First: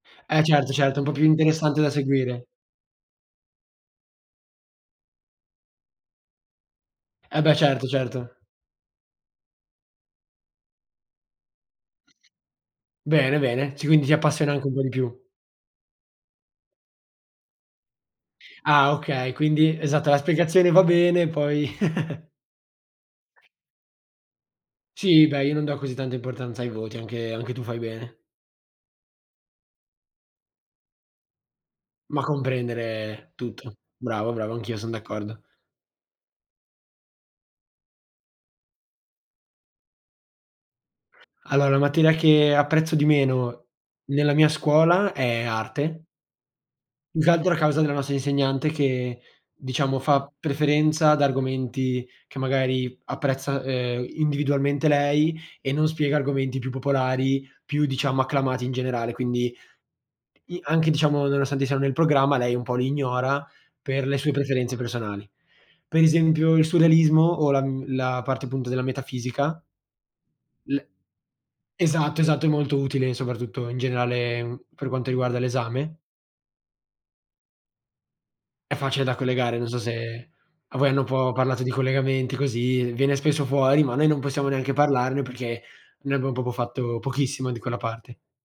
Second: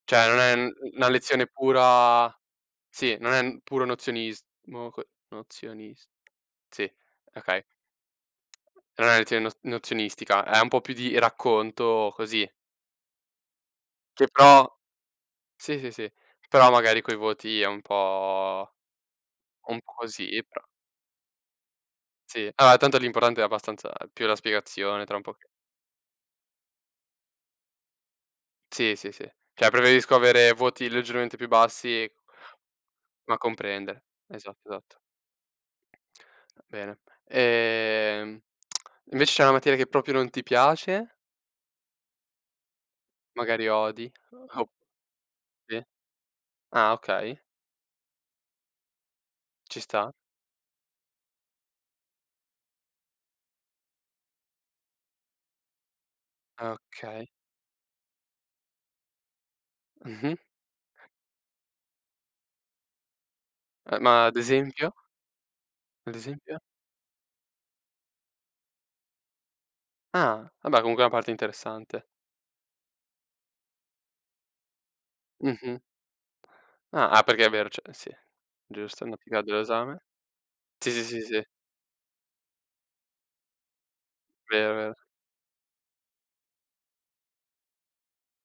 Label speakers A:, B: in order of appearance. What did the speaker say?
A: Cioè, non
B: Eh,
A: è
B: certo,
A: n
B: certo, è
A: una
B: po' più
A: lezione
B: interessante da
A: pura
B: seguire.
A: sì, non è n puro nozionismo co nozionis sì,
B: Eh, beh,
A: okay.
B: certo, certo.
A: Non è lezione nos nozionistica, è un po' più di racconto così.
B: Bene, bene, c quindi ti
A: Che
B: appassiona anche
A: però
B: un po' di più.
A: sì, sì, sì, però magari coi voti è un po'
B: Ah, okay, quindi
A: un po'
B: esatto, la
A: così, però
B: spiegazione va bene, poi
A: Sì, allora tanto l'importante è abbastanza più la spiegazione tra un
B: Sì,
A: po'
B: beh,
A: che
B: io non do così tanta importanza ai voti, anche anche tu fai bene.
A: Sì, sì, sì, cioè preferisco avere voti leggermente più bassi
B: Ma comprendere
A: ma
B: tutto.
A: comprendere.
B: Bravo, bravo,
A: Esatto,
B: anch'io son
A: esatto.
B: d'accordo.
A: Ah, bene, ehm, invece c'è una materia che proprio non ti piace?
B: Allora, la materia che apprezzo di meno
A: Magari odi,
B: nella mia
A: o
B: scuola è
A: Sì.
B: arte
A: Ah,
B: più che
A: okay.
B: altro a causa della nostra insegnante che,
A: Ci
B: diciamo,
A: sta.
B: fa preferenza ad argomenti che magari apprezza, ehm, individualmente lei e non spiega argomenti più
A: Okay.
B: popolari, più diciamo acclamati in generale, quindi
A: Mh-mh.
B: i anche diciamo nonostante siano nel programma lei un po' li ignora
A: Ehm,
B: per le
A: ma
B: sue
A: ad
B: preferenze
A: esempio?
B: personali. Per
A: Ad
B: esempio,
A: esempio?
B: il surrealismo o la mhmm, la parte appunto della metafisica.
A: Ah,
B: L
A: vabbè, comunque è una parte interessante.
B: esatto, esatto, è molto utile soprattutto in generale, mhmm, per quanto riguarda
A: Mh-mh.
B: l'esame.
A: Ah, ah, perché è vero cioè sì,
B: È facile
A: giusto,
B: da
A: hanno [unintelligible]
B: collegare, non so
A: l'esame.
B: se a voi
A: Sì,
B: hanno
A: sì,
B: un
A: sì,
B: po'
A: sì.
B: parlato di collegamenti così, viene spesso fuori ma noi non possiamo neanche
A: Vero, vero.
B: parlarne perché noi abbiamo proprio fatto pochissimo di quella parte.